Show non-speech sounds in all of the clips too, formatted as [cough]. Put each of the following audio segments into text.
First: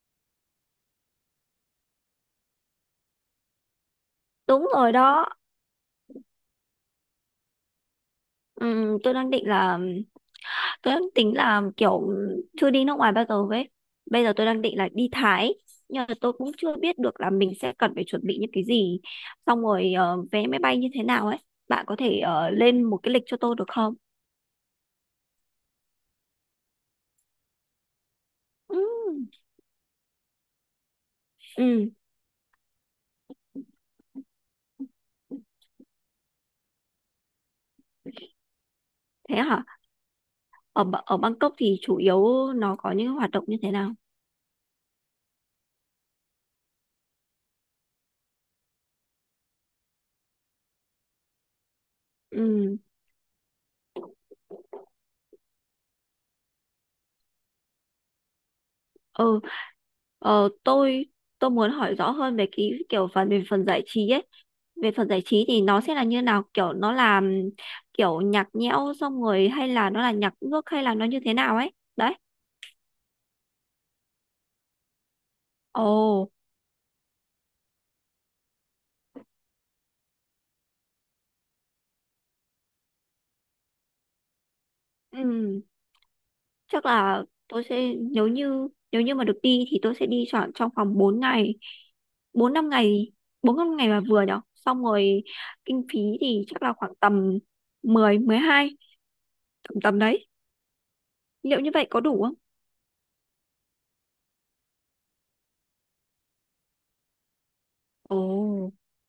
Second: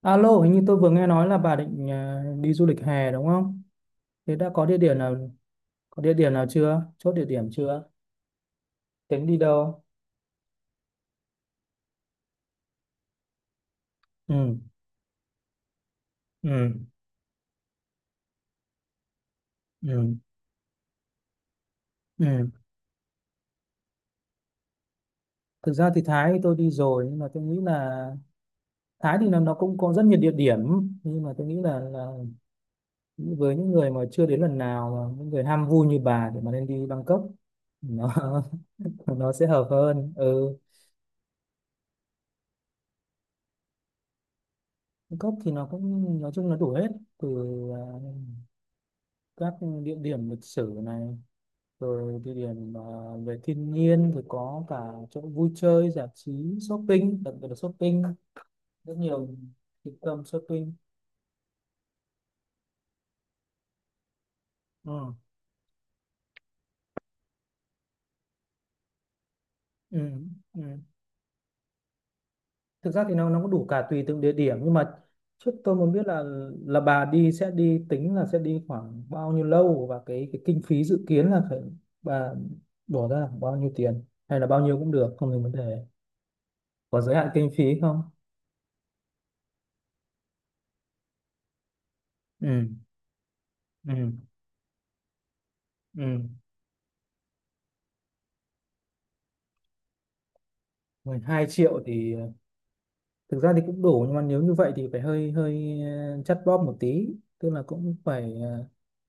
Alo, hình như tôi vừa nghe nói là bà định đi du lịch hè đúng không? Thế đã có Đúng địa rồi điểm nào đó. có địa điểm nào chưa? Chốt địa điểm chưa? Ừm, tôi Tính đang đi định là đâu? tôi đang tính là kiểu chưa đi nước ngoài bao giờ ấy. Bây giờ tôi Ừ, đang định là đi Thái nhưng mà tôi ừ, cũng chưa biết được là mình sẽ cần phải chuẩn bị những cái gì xong rồi ừ, vé máy bay như thế nào ấy. Bạn có thể ừ. Lên một cái lịch cho tôi được không? Thực ra thì Thái thì tôi đi rồi, nhưng mà tôi nghĩ là Thái thì Ừm. nó cũng có rất nhiều địa điểm, nhưng mà tôi nghĩ là, Ừm. là với những người mà chưa đến lần nào, mà những người ham vui như bà thì mà nên đi Bangkok, nó [laughs] nó Thế sẽ hả? hợp hơn. Ừ, Ở ở Bangkok thì chủ yếu nó có những hoạt động như thế nào? Bangkok thì nó cũng nói chung nó đủ hết, từ à, các địa điểm lịch sử này, rồi địa Ừm. điểm về thiên nhiên thì có cả chỗ vui chơi giải trí, shopping, đặc biệt là shopping, rất nhiều Ừ. trung tâm Ờ, shopping. tôi tôi muốn hỏi rõ hơn về cái kiểu phần về phần giải trí ấy, về phần Ừ. giải trí thì nó sẽ là như nào, kiểu nó là kiểu nhạc nhẽo xong rồi hay là Ừ. nó là nhạc nước Ừ. hay là nó như thế nào ấy đấy. Thực ra thì nó cũng đủ cả tùy từng địa điểm, nhưng mà trước tôi Ồ. muốn biết là bà đi sẽ đi tính là sẽ đi khoảng bao nhiêu lâu, và cái kinh phí dự kiến là phải bà bỏ ra là khoảng bao nhiêu tiền, hay là bao nhiêu cũng được không thành vấn ừm, đề, chắc có giới là hạn kinh phí tôi sẽ không. Nếu như mà được đi thì tôi sẽ đi chọn trong vòng 4 ngày, bốn Ừ. năm ngày, là Ừ. vừa nhở. Xong rồi kinh phí Ừ. thì chắc là khoảng tầm mười, mười hai, tầm tầm đấy, mười hai liệu như triệu vậy có thì đủ không? thực ra thì cũng đủ, nhưng mà nếu như vậy thì phải hơi hơi chắt bóp một tí, tức là cũng Ồ. phải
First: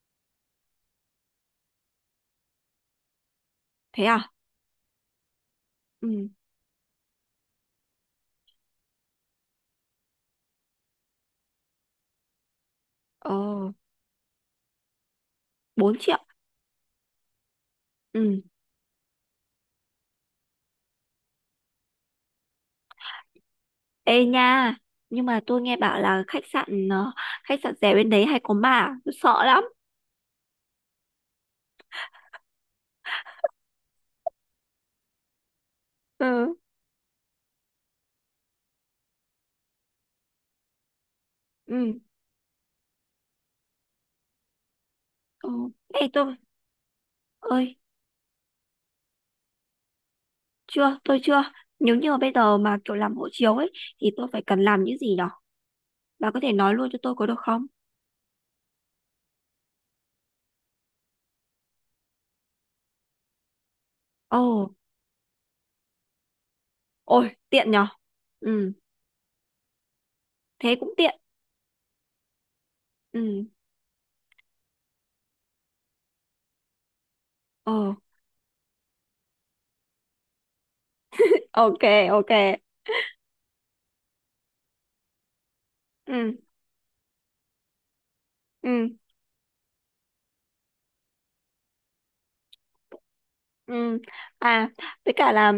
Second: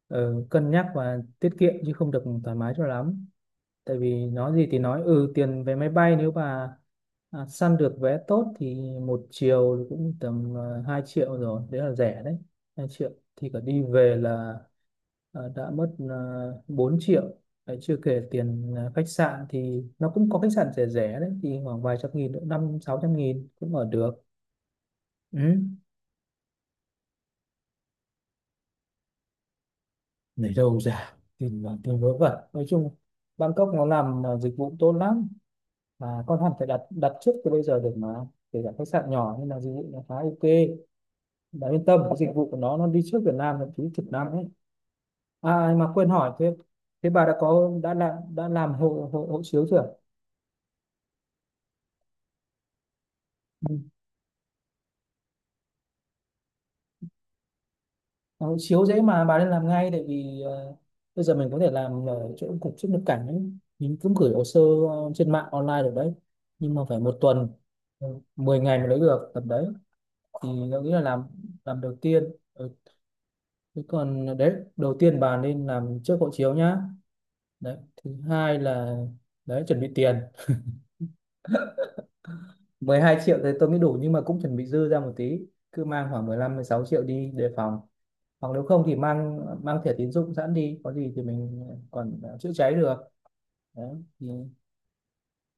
cân nhắc và tiết kiệm, chứ không được thoải mái cho lắm. Tại Thế vì à? nói gì thì nói, ừ, tiền vé máy bay Ừ. nếu mà săn được vé tốt thì một chiều thì cũng tầm 2 triệu rồi, đấy là rẻ đấy. 2 triệu Ồ. thì cả đi về là đã mất Bốn triệu. 4 triệu. Đấy, chưa kể Ừ. tiền khách sạn thì nó cũng có khách sạn rẻ rẻ đấy, thì khoảng vài trăm nghìn nữa, 500 600 nghìn cũng ở được. Ê nha, nhưng mà Ừ. tôi nghe bảo là khách sạn rẻ bên đấy hay có ma, à? Tôi sợ lắm. Lấy đâu ra, tìm là tìm vớ vẩn, nói chung Bangkok nó làm dịch vụ tốt lắm, mà con hẳn Ừ. phải đặt đặt trước từ bây giờ được mà, kể cả khách sạn nhỏ nhưng là dịch vụ nó khá ok. Bạn yên Ừ. tâm, cái dịch vụ của nó đi trước Việt Nam thậm chí chục năm ấy. Ừ. À mà Ê quên hỏi, tôi thế thế bà đã có ơi, đã làm hộ hộ, hộ chiếu chưa? chưa, tôi chưa. Nếu như mà bây giờ mà kiểu làm hộ chiếu ấy thì tôi phải cần làm những gì nhở? Bà có thể nói luôn cho tôi có được không? Đó, chiếu dễ mà, bà nên làm ngay, tại vì bây giờ mình có thể làm ở chỗ cục xuất nhập cảnh ấy. Mình cũng gửi Ồ. hồ sơ trên mạng online được đấy, nhưng mà phải một Ôi, tuần, tiện nhở. ừ, 10 Ừ, ngày mới lấy được tầm đấy. Thì thế tôi nghĩ cũng là tiện. Làm đầu tiên. Ừ. Ừ. Thế còn đấy, đầu tiên bà nên làm trước hộ chiếu nhá, Ồ. đấy thứ hai là đấy chuẩn bị tiền. Ok. Ok. 12 triệu thì tôi nghĩ đủ, nhưng mà cũng chuẩn bị dư ra một tí, cứ mang khoảng Ừ. 15 16 triệu đi đề phòng, hoặc nếu không Ừ. thì mang mang thẻ tín dụng sẵn đi, có gì thì mình còn chữa cháy được. Ừ. Đấy thì À, với cả là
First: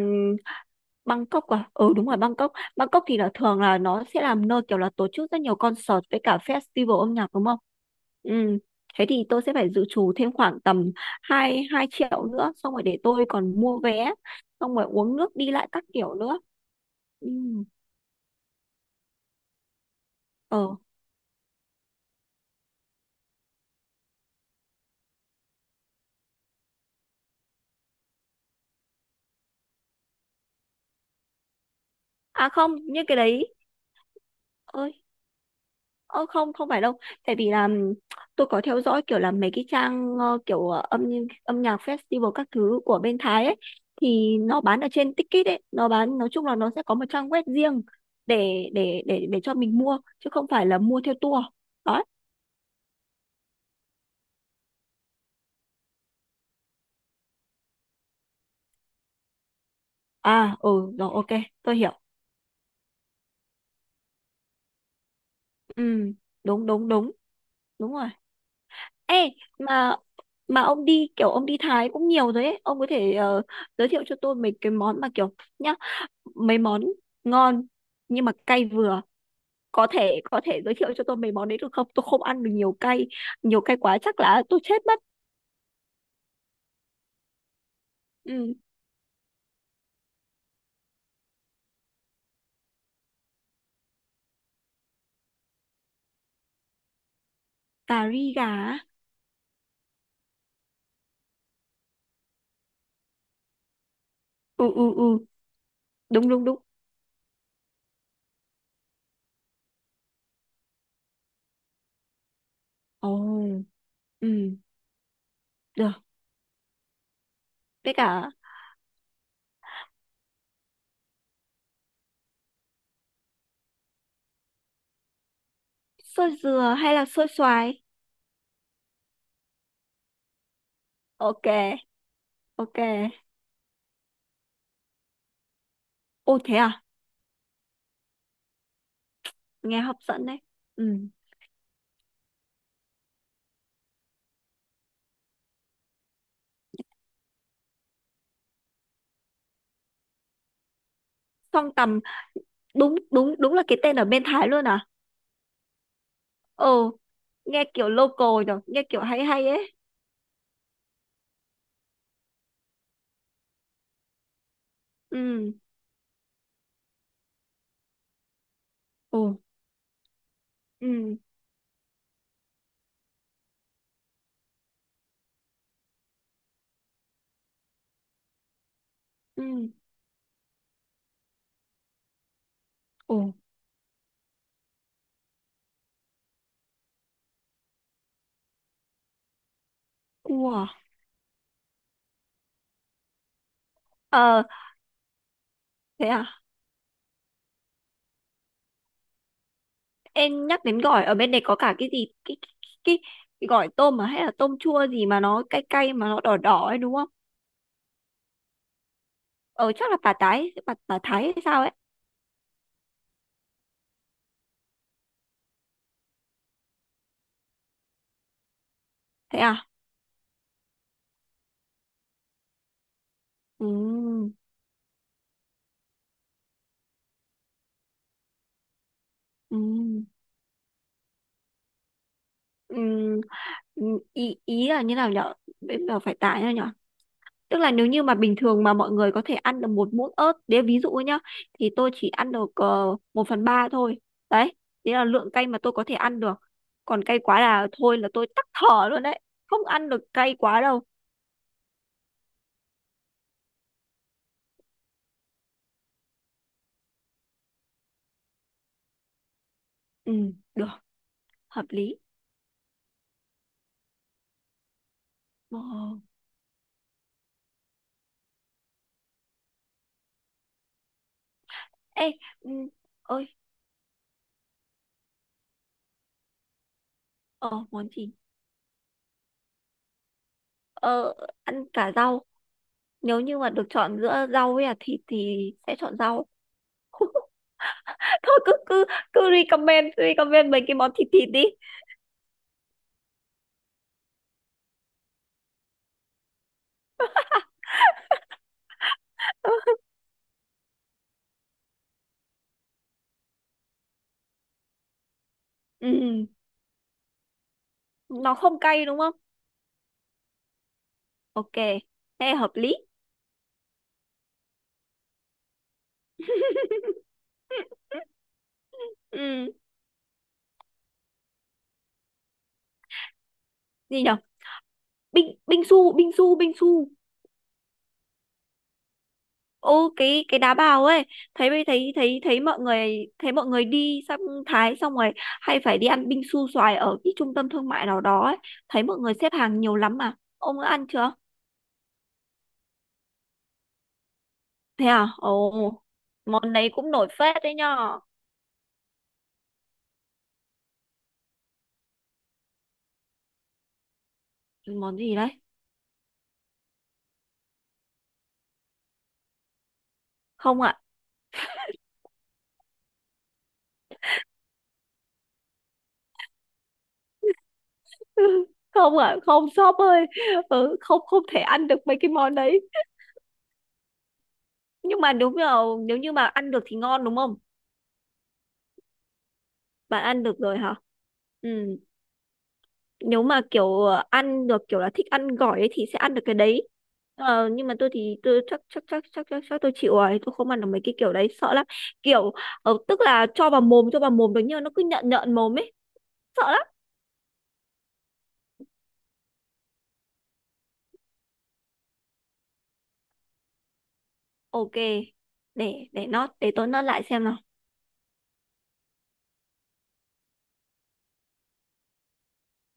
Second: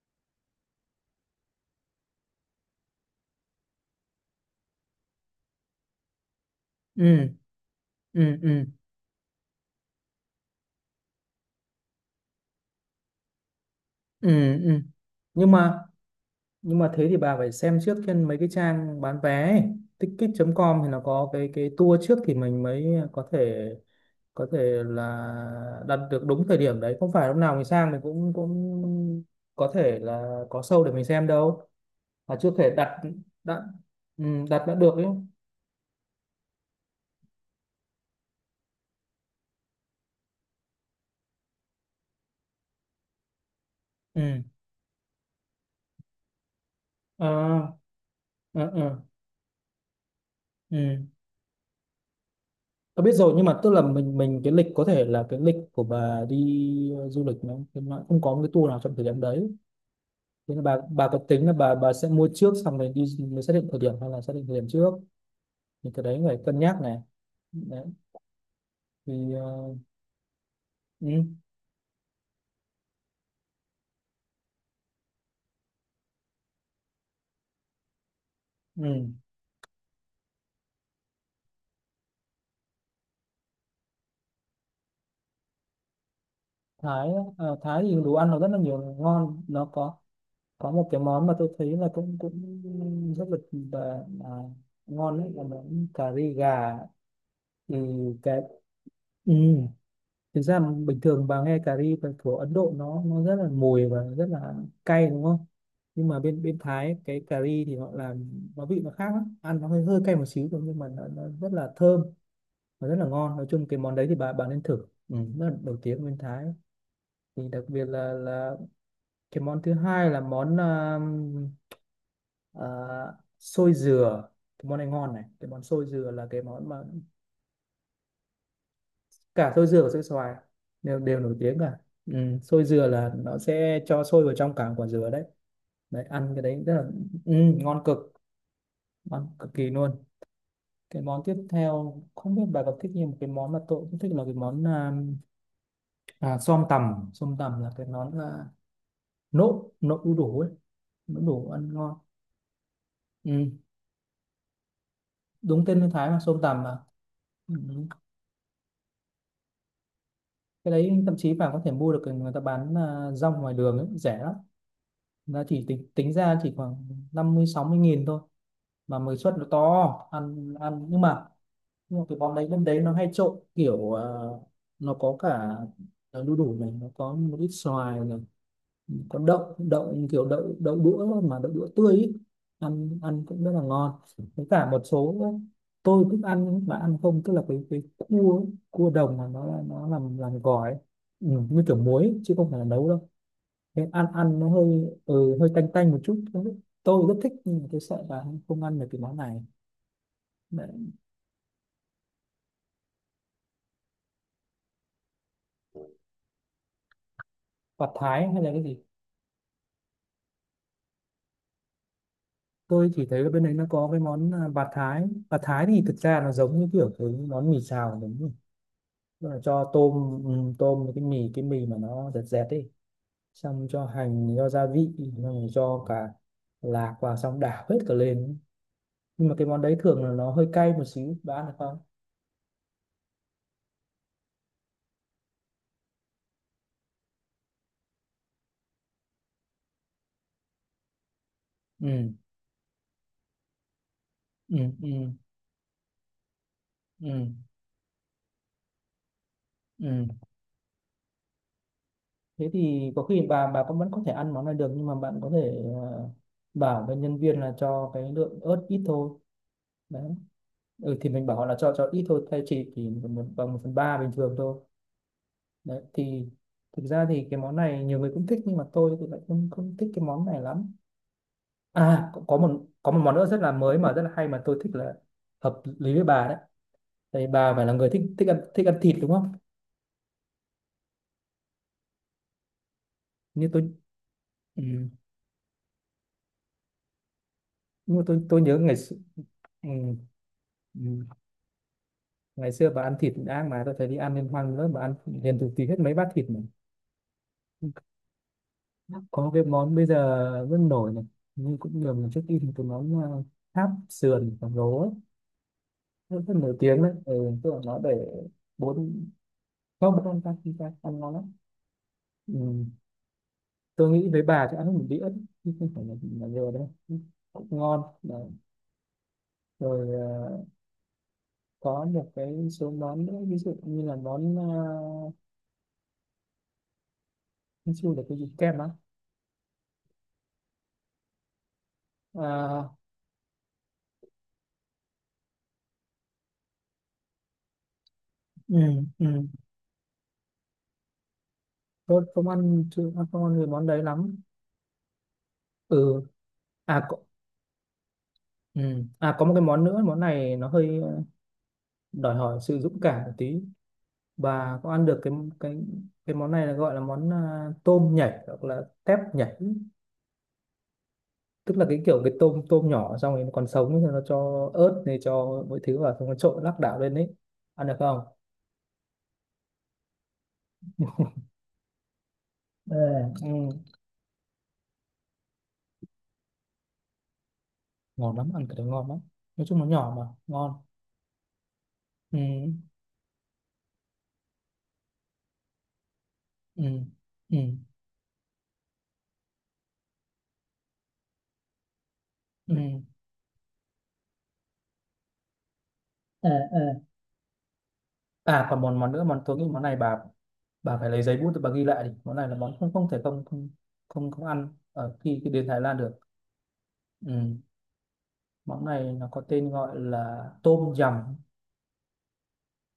Bangkok à? Ừ, đúng rồi, Bangkok. Bangkok thì là thường là nó sẽ làm nơi kiểu là tổ chức rất nhiều concert với cả festival âm ừ. nhạc đúng không? Ừ. Ừ. Ừ. Thế thì tôi sẽ phải dự trù thêm khoảng tầm 2 2 triệu nữa xong rồi để tôi còn mua vé Ừ. xong Ừ. rồi uống nước Nhưng đi lại mà các kiểu nữa. nhưng mà thế thì Ừ. bà phải xem trước trên mấy cái trang bán vé ấy. Ờ. Ticket.com thì nó có cái tour trước thì mình mới có thể là đặt được đúng thời điểm đấy, không phải lúc nào mình sang mình cũng cũng có thể là có show để mình xem đâu, mà À chưa thể không, đặt như cái đấy. đặt, ừ, đặt đã được Ơi. ấy. Ờ, không không phải đâu, tại vì là tôi có theo dõi kiểu là mấy cái trang kiểu âm âm nhạc festival các thứ của bên Thái ấy, thì Ừ. nó bán ở trên Ticket ấy, nó bán nói chung là nó sẽ có một trang web À. riêng À. Để cho mình mua chứ không phải là mua Ừ. theo tour đó. Tôi biết rồi, nhưng mà tức là mình cái lịch có thể là cái lịch của bà đi du lịch nó không có một cái tour nào trong thời điểm đấy, thế À. là bà Ừ. bà Rồi, có ok, tính là bà tôi bà hiểu. sẽ mua trước xong rồi đi mới xác định thời điểm, hay là xác định thời điểm trước, thì cái Ừ, đấy phải cân đúng nhắc đúng này. đúng, Đấy đúng rồi. Ê, thì mà mà ừ, ông đi Thái cũng nhiều rồi ấy, ông có thể giới thiệu cho tôi mấy cái món mà kiểu nhá, mấy món ngon nhưng mà cay vừa, ừ. Có thể giới thiệu cho tôi mấy món đấy được không? Tôi không ăn được nhiều cay, nhiều cay quá chắc là tôi chết mất. Thái á, Thái thì đồ ăn nó rất Ừ. là nhiều ngon, nó có một cái món mà tôi thấy là cũng cũng rất là ngon, đấy là món cà ri gà. Ừ, Cà ri cái gà á? ừ. Thực ra mà bình thường bà nghe cà ri của Ấn Độ nó rất là mùi và rất là Ừ ừ cay ừ, đúng không, nhưng mà đúng bên đúng bên đúng. Thái cái cà ri thì họ làm nó vị nó khác lắm, ăn nó hơi hơi cay một xíu thôi, nhưng mà nó rất là thơm và rất là Ồ. ngon. Nói chung cái món đấy thì bà Ừ, nên thử, ừ, rất là nổi tiếng được. ở bên Thái. Thì đặc biệt Với cả là cái món thứ hai là món à, xôi dừa. Cái món này ngon này, cái món xôi dừa là xôi cái món dừa mà hay là xôi xoài? cả xôi dừa và xôi xoài đều đều nổi Ok. tiếng cả. Ừ, xôi Ok. dừa là nó sẽ cho xôi vào trong cả quả dừa đấy. Đấy ăn Ô, cái thế đấy rất à? là, ừ, ngon cực, ngon cực kỳ Nghe hấp luôn. dẫn đấy. Ừ. Cái món tiếp theo không biết bà có thích như một cái món mà tôi cũng thích là cái món xom tằm, xom tằm là cái món là nộm nộm đu đủ ấy, nộm đu đủ Song ăn ngon. tầm, đúng đúng Ừ, đúng, là cái tên ở bên Thái luôn à? đúng tên người Thái mà, xom tằm mà. Ồ, Ừ. nghe kiểu local rồi, nghe kiểu hay hay ấy. Cái đấy thậm chí bà có thể mua được, người ta bán rong ngoài đường ấy, rẻ lắm, nó Ừ. chỉ tính tính ra chỉ khoảng 50 60 nghìn thôi, mà mới Ồ. suất nó to. Ăn ăn nhưng Ừ. mà, nhưng mà cái món đấy bên đấy nó hay trộn kiểu nó có cả đu đủ này, nó có một ít xoài này, có Ừ. đậu đậu kiểu đậu đậu đũa thôi mà đậu đũa tươi ý. Ăn Ồ, ăn cũng rất là ngon. Với cả một số tôi thích ăn mà ăn không, tức là cái cua, cua đồng mà nó làm cua à? gỏi ấy. Ừ, như kiểu muối chứ không phải là nấu đâu. Cái ăn ăn Ờ, nó hơi, ừ, hơi tanh tanh một thế chút à? không biết, tôi rất thích, nhưng mà tôi sợ là không ăn được cái món này. Em nhắc đến Đấy, gỏi, ở bên này có cả cái gì? Cái, cái gỏi tôm mà hay là tôm chua gì mà nó cay cay mà nó đỏ đỏ ấy đúng không? bạt thái hay là cái gì, Ờ, chắc là bà Thái hay sao ấy? tôi chỉ thấy ở bên đấy nó có cái món bạt thái. Bạt thái thì thực ra nó giống như kiểu cái món mì xào đúng không, tức là Thế à? cho tôm, ừ, tôm với cái mì mà nó dẹt dẹt ấy, xong Ừ, cho hành cho gia vị xong rồi cho cả lạc vào xong đảo hết cả lên. Nhưng mà cái ừ, món đấy thường là nó hơi cay một xíu, bạn ăn được không? ừ, ừ, ý là như nào nhở? Bây giờ phải tải nhở? Tức là nếu như mà bình thường mà mọi người có thể ăn được một muỗng ớt, đấy ví dụ ấy nhá, thì tôi chỉ Ừ. ăn được 1 phần 3 thôi. Đấy, Ừ. Ừ. đấy là lượng cay mà tôi có thể ăn được. Còn Ừ. cay quá là thôi là tôi tắc thở luôn đấy. Không ăn được Ừ. cay quá đâu. Thế thì có khi bà cũng vẫn có thể ăn món này được, nhưng mà bạn có thể bảo với nhân viên là cho cái lượng ớt ít thôi. Đấy, Ừ, được, ừ, thì mình bảo họ là hợp cho lý. ít thôi, thay chỉ thì một bằng 1/3 bình thường thôi. Ờ. Đấy thì thực ra thì cái món này nhiều người cũng thích, nhưng mà tôi thì lại không không thích cái món này lắm. À Ê. Ừ. Có một món nữa Ơi. rất là mới mà rất là hay mà tôi thích là hợp lý với bà đấy, tại bà phải Ờ, là món người thích gì? Thích ăn thịt đúng không, Ờ, ăn cả rau. Nếu như như mà tôi. được chọn giữa rau Ừ, với là thịt thì sẽ chọn rau. [laughs] nhưng mà tôi Thôi tôi cứ nhớ ngày cứ xưa, cứ ừ, recommend recommend mấy cái món thịt ừ, thịt đi. ngày xưa bà ăn thịt ác mà, tôi thấy đi ăn liên hoan nữa bà ăn liền từ tí hết mấy bát thịt mà. Có cái món [laughs] bây giờ rất nổi này, nhưng cũng nhiều lần trước đi thì cái món tháp sườn khổng lồ ấy rất, Ừ. rất nổi tiếng đấy, ừ, tức là nó để Nó không cay đúng bốn không? không bốn con ta khi ta ăn ngon lắm. Ok, thế hợp Ừ. lý. Tôi nghĩ với bà thì ăn hết một đĩa chứ không phải là nhiều đâu, cũng ngon. Đấy. Ừ. Rồi có một cái số món nữa, ví dụ như là Gì nhở? món Binh binh su, binh su, binh su. là cái gì, kem á. Ô, cái đá bào ấy. Thấy thấy thấy mọi À, người đi sang Thái xong rồi hay phải đi ăn binh su xoài ở cái trung tâm thương mại nào đó ấy, ừ, thấy mọi người ừ. xếp hàng nhiều lắm. Mà ông đã ăn chưa? Tôi không ăn, chưa ăn, không ăn cái món đấy lắm. Thế à? Ồ. Ừ, Món đấy à cũng có, nổi phết đấy nhở. ừ. À có một cái món nữa, món này nó hơi đòi hỏi sự dũng cảm một tí. Bà có ăn Món được gì đấy? cái cái món này là gọi là món tôm nhảy hoặc là tép nhảy, Không ạ. tức là cái kiểu cái tôm tôm nhỏ xong rồi nó còn sống thì nó cho ớt này cho mọi thứ vào xong nó trộn lắc đảo lên đấy. Ăn được không? [laughs] không ạ, không, shop ơi. Ừ, không không thể ăn được mấy cái món đấy. Ừ. Ừ, Nhưng mà nếu như mà ăn được thì ngon đúng không? ngon lắm, ăn cái đấy ngon lắm. Nói chung nó nhỏ Bạn mà, ăn được ngon. rồi hả? Ừ, Ừ, nếu mà kiểu ăn được kiểu là thích ăn gỏi ấy thì sẽ ăn được cái ừ, đấy. ừ, Nhưng mà tôi thì tôi chắc chắc chắc chắc chắc, chắc tôi chịu rồi, tôi không ăn được mấy cái kiểu đấy, sợ lắm. Kiểu ừ. Ừ. tức là cho vào mồm được nhưng mà nó cứ nhợn nhợn mồm ấy, sợ lắm. Ừ. À còn món món nữa, món tôi nghĩ món này bà phải lấy giấy bút để bà ghi lại đi, món này là món không không thể không không không, không ăn Ok, ở khi, khi đến Thái Lan được. để nó để tôi nó lại xem Ừ. nào. Món này nó có tên gọi là tôm yum,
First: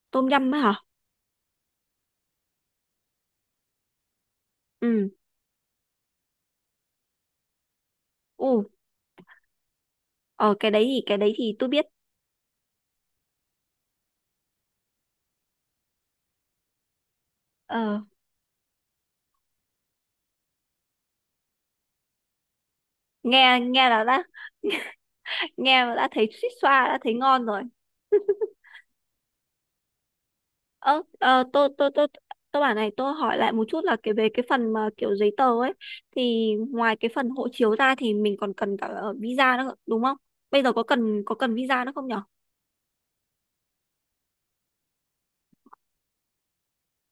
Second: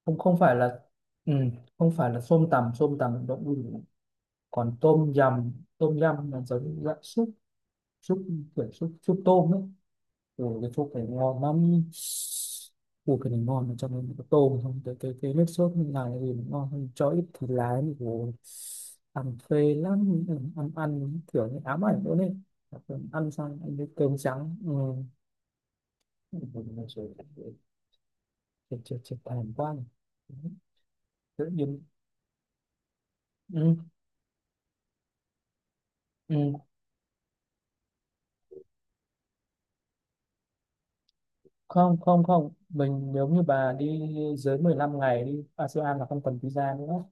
không Tôm không phải yum ấy là, hả? ừ, không phải là xôm tằm, xôm tằm động物. Còn tôm Ừ. yum, tôm yum là giống như dạng súp, súp, U. kiểu súp súp tôm ấy, Ờ, rồi cái thuốc này cái đấy ngon thì tôi lắm. biết. Ui cái này ngon mà, cho nên có tôm không cái cái nước sốt như này thì nó ngon hơn cho ít thịt lái thì Ờ, ủa, ăn phê lắm, ăn ăn kiểu như ám ảnh luôn đấy, ăn xong nghe ăn với nghe là cơm đã, trắng, ừ. nghe mà đã thấy Ui, suýt nó xoa, đã rồi thấy ngon rồi. [laughs] chết chết chết thèm quá này. ơ. Ờ, Tự nhiên tôi bảo này, tôi hỏi lại một ừ, chút là về cái phần mà kiểu giấy tờ ấy, thì ừ. ngoài cái phần hộ chiếu ra thì mình còn cần cả visa nữa đúng không? Bây giờ có cần visa nữa Không không nhở? không không, mình nếu như bà đi dưới 15 ngày đi ASEAN là không cần visa nữa.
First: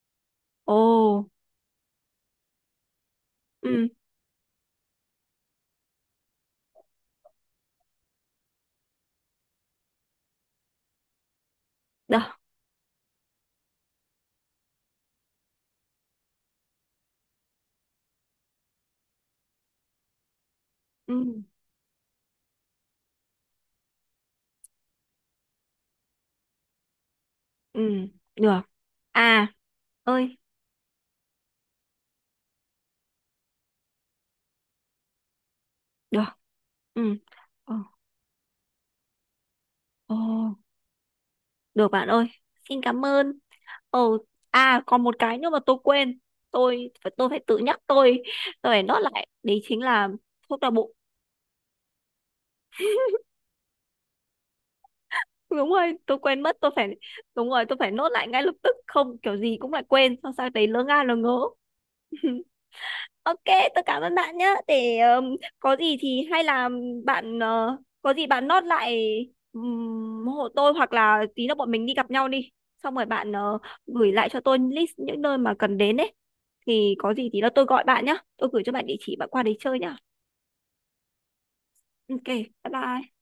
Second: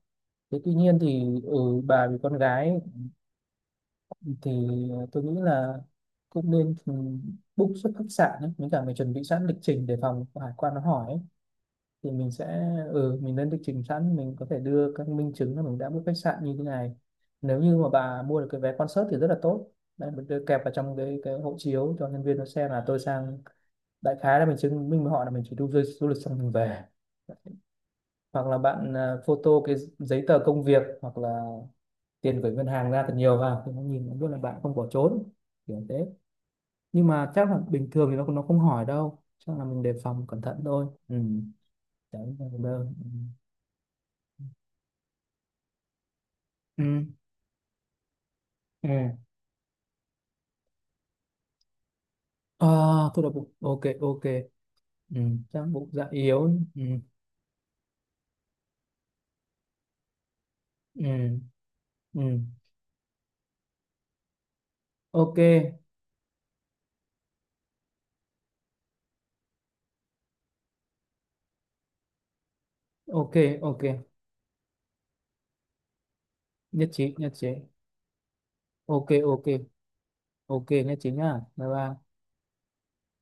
Thế tuy Ồ. nhiên thì, ừ, bà vì con gái Ừ, thì tôi nghĩ là cũng nên, ừ, book xuất khách sạn ấy. Với cả mình chuẩn bị sẵn lịch trình để phòng hải quan nó hỏi ấy. Thì được. mình sẽ, ừ, mình lên lịch trình sẵn, mình có thể đưa các minh chứng là mình đã book khách sạn như thế này, nếu như mà bà mua được cái vé concert thì rất là tốt. Đấy mình đưa kẹp vào trong Ừ. cái hộ chiếu cho nhân viên nó xem là tôi sang, đại khái là mình chứng minh với họ là mình chỉ đi du, du lịch xong mình về, Ừ, hoặc là được. bạn À. photo cái giấy Ơi. tờ công việc, hoặc là tiền gửi ngân hàng ra thật nhiều vào thì nó nhìn nó biết là bạn không bỏ trốn, kiểu thế. Được. Nhưng Ừ. mà chắc là Ồ. bình thường thì nó không hỏi đâu, chắc là mình đề Ồ, phòng cẩn thận thôi, ừ. được bạn ơi, Đấy là xin đơn. cảm ơn. Ừ. À, còn một cái nữa mà tôi quên, Ừ. Tôi phải tự nhắc tôi phải nốt Ừ. lại, đấy chính là thuốc đau bụng. À, tôi đọc bụng, ok ok. Ừ. [laughs] Chắc đúng bụng rồi, dạ tôi quên yếu. mất, tôi Ừ. phải đúng rồi tôi phải nốt lại ngay lập tức, không kiểu gì cũng lại quên xong sang đấy lỡ Ừ. ngớ. [laughs] Ừ. Ok, tôi cảm ơn bạn nhé. Để Ok. có gì thì hay là bạn có gì bạn nốt lại hộ tôi, hoặc là tí nữa bọn mình đi gặp nhau đi. Xong rồi bạn Ok. Ok gửi lại cho tôi list những nơi mà cần đến ấy. nhất Thì có trí, gì nhất thì trí, là tôi gọi bạn nhé. Tôi gửi cho bạn địa ok. chỉ bạn qua Ok. đấy chơi nhá. Ok nhất trí nhá, bye bye. Ok, bye bye.